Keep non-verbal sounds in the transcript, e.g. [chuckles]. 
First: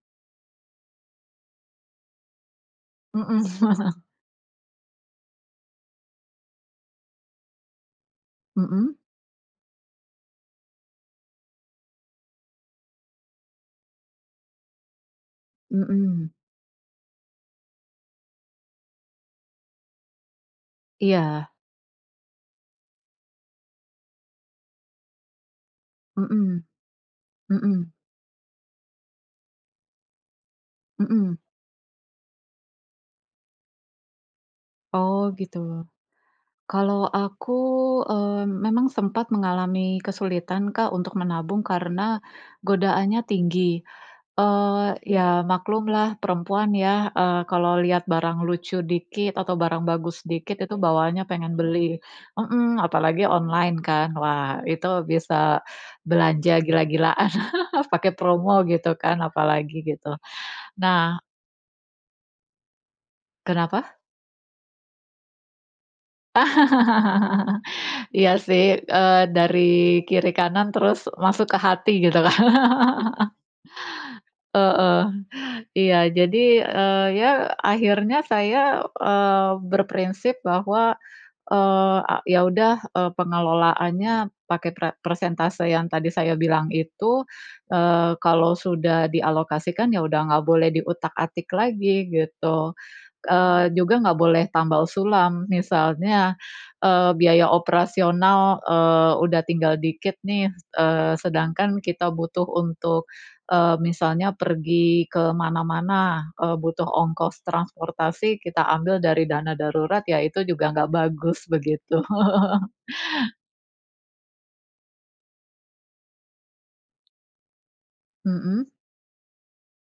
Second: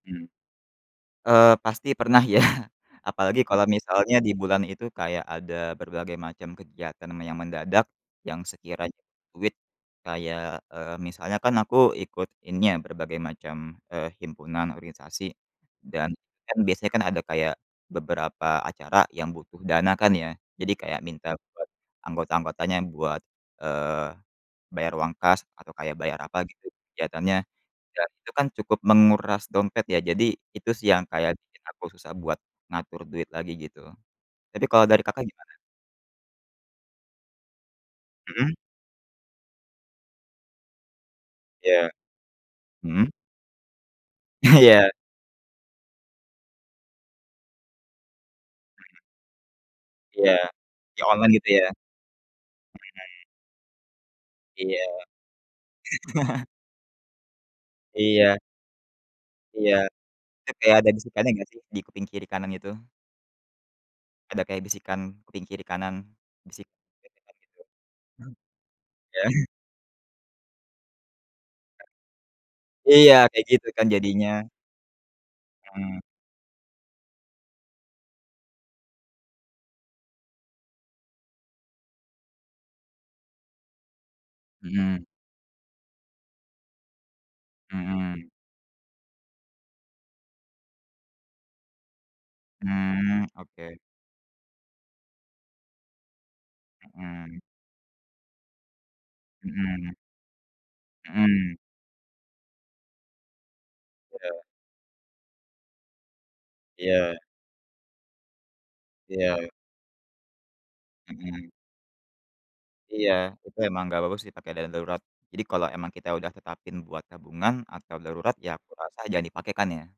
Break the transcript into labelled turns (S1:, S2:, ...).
S1: Hmm. Eee, pasti pernah ya, apalagi
S2: Hmm.
S1: kalau
S2: [chuckles]
S1: misalnya di bulan itu kayak ada berbagai macam kegiatan me yang mendadak, yang
S2: Hmm.
S1: sekiranya duit kayak eee, misalnya kan aku ikut ini ya berbagai macam, eee, himpunan organisasi dan,
S2: Hmm.
S1: kan biasanya kan ada kayak beberapa acara yang butuh dana kan ya, jadi kayak minta
S2: Iya.
S1: buat anggota-anggotanya buat, eee, bayar uang kas, atau kayak bayar apa,
S2: Hmm.
S1: gitu, kegiatannya.
S2: Hmm.
S1: Ya, itu kan cukup menguras dompet ya, jadi itu sih yang
S2: Hmm.
S1: kayak bikin aku susah buat ngatur duit lagi, gitu. Tapi kalau dari Kakak,
S2: Oh,
S1: gimana?
S2: gitu. Kalau aku, eee,
S1: Hmm.
S2: memang sempat mengalami kesulitan Kak, untuk menabung,
S1: Iya.
S2: karena
S1: Hmm.
S2: godaannya tinggi.
S1: [chuckles] Iya.
S2: Eee, iya, maklumlah perempuan ya, eee, kalau lihat barang lucu
S1: Hmm.
S2: dikit atau barang bagus
S1: Iya.
S2: dikit, itu
S1: Kaya
S2: bawaannya
S1: online gitu
S2: pengen
S1: ya?
S2: beli
S1: Hmm.
S2: hmm, apalagi online kan. Wah,
S1: Iya.
S2: itu bisa
S1: [chuckles]
S2: belanja gila-gilaan. [chuckles] Pakai
S1: Iya.
S2: promo gitu kan, apalagi
S1: Iya,
S2: gitu.
S1: itu kayak ada
S2: Nah
S1: bisikannya enggak sih? Di kuping kiri kanan itu?
S2: Kenapa?
S1: Ada kayak bisikan, kuping kiri kanan, bisik bisikan gitu?
S2: [laughs] Iya sih, eee,
S1: Ya. [chuckles]
S2: dari kiri kanan terus masuk ke hati, gitu kan.
S1: Iya,
S2: [laughs]
S1: kayak gitu kan jadinya.
S2: Heeh. Iya,
S1: Hmm.
S2: jadi, eee, ya, akhirnya saya eee, berprinsip bahwa eee, a ya udah, eee, pengelolaannya pakai pra
S1: Hmm.
S2: persentase yang tadi saya bilang itu, eee,
S1: Hmm.
S2: kalau sudah dialokasikan, ya udah enggak boleh diutak-atik lagi, gitu.
S1: Mmm,
S2: Eee,
S1: oke.
S2: juga enggak boleh tambal sulam, misalnya, eee,
S1: Hmm.
S2: biaya operasional, eee, udah tinggal
S1: Hmm.
S2: dikit nih, eee,
S1: Hmm.
S2: sedangkan kita butuh untuk, eee, misalnya
S1: Iya.
S2: pergi ke mana-mana, eee, butuh
S1: Iya.
S2: ongkos transportasi, kita ambil dari
S1: Iya.
S2: dana darurat, ya itu juga enggak bagus,
S1: Hmm.
S2: begitu. [chuckles]
S1: Iya, itu emang enggak bagus sih pakai dana darurat. Jadi, kalau emang kita udah tetapin buat tabungan atau darurat ya
S2: Hmm.
S1: kurasa jangan dipakai kan, ya.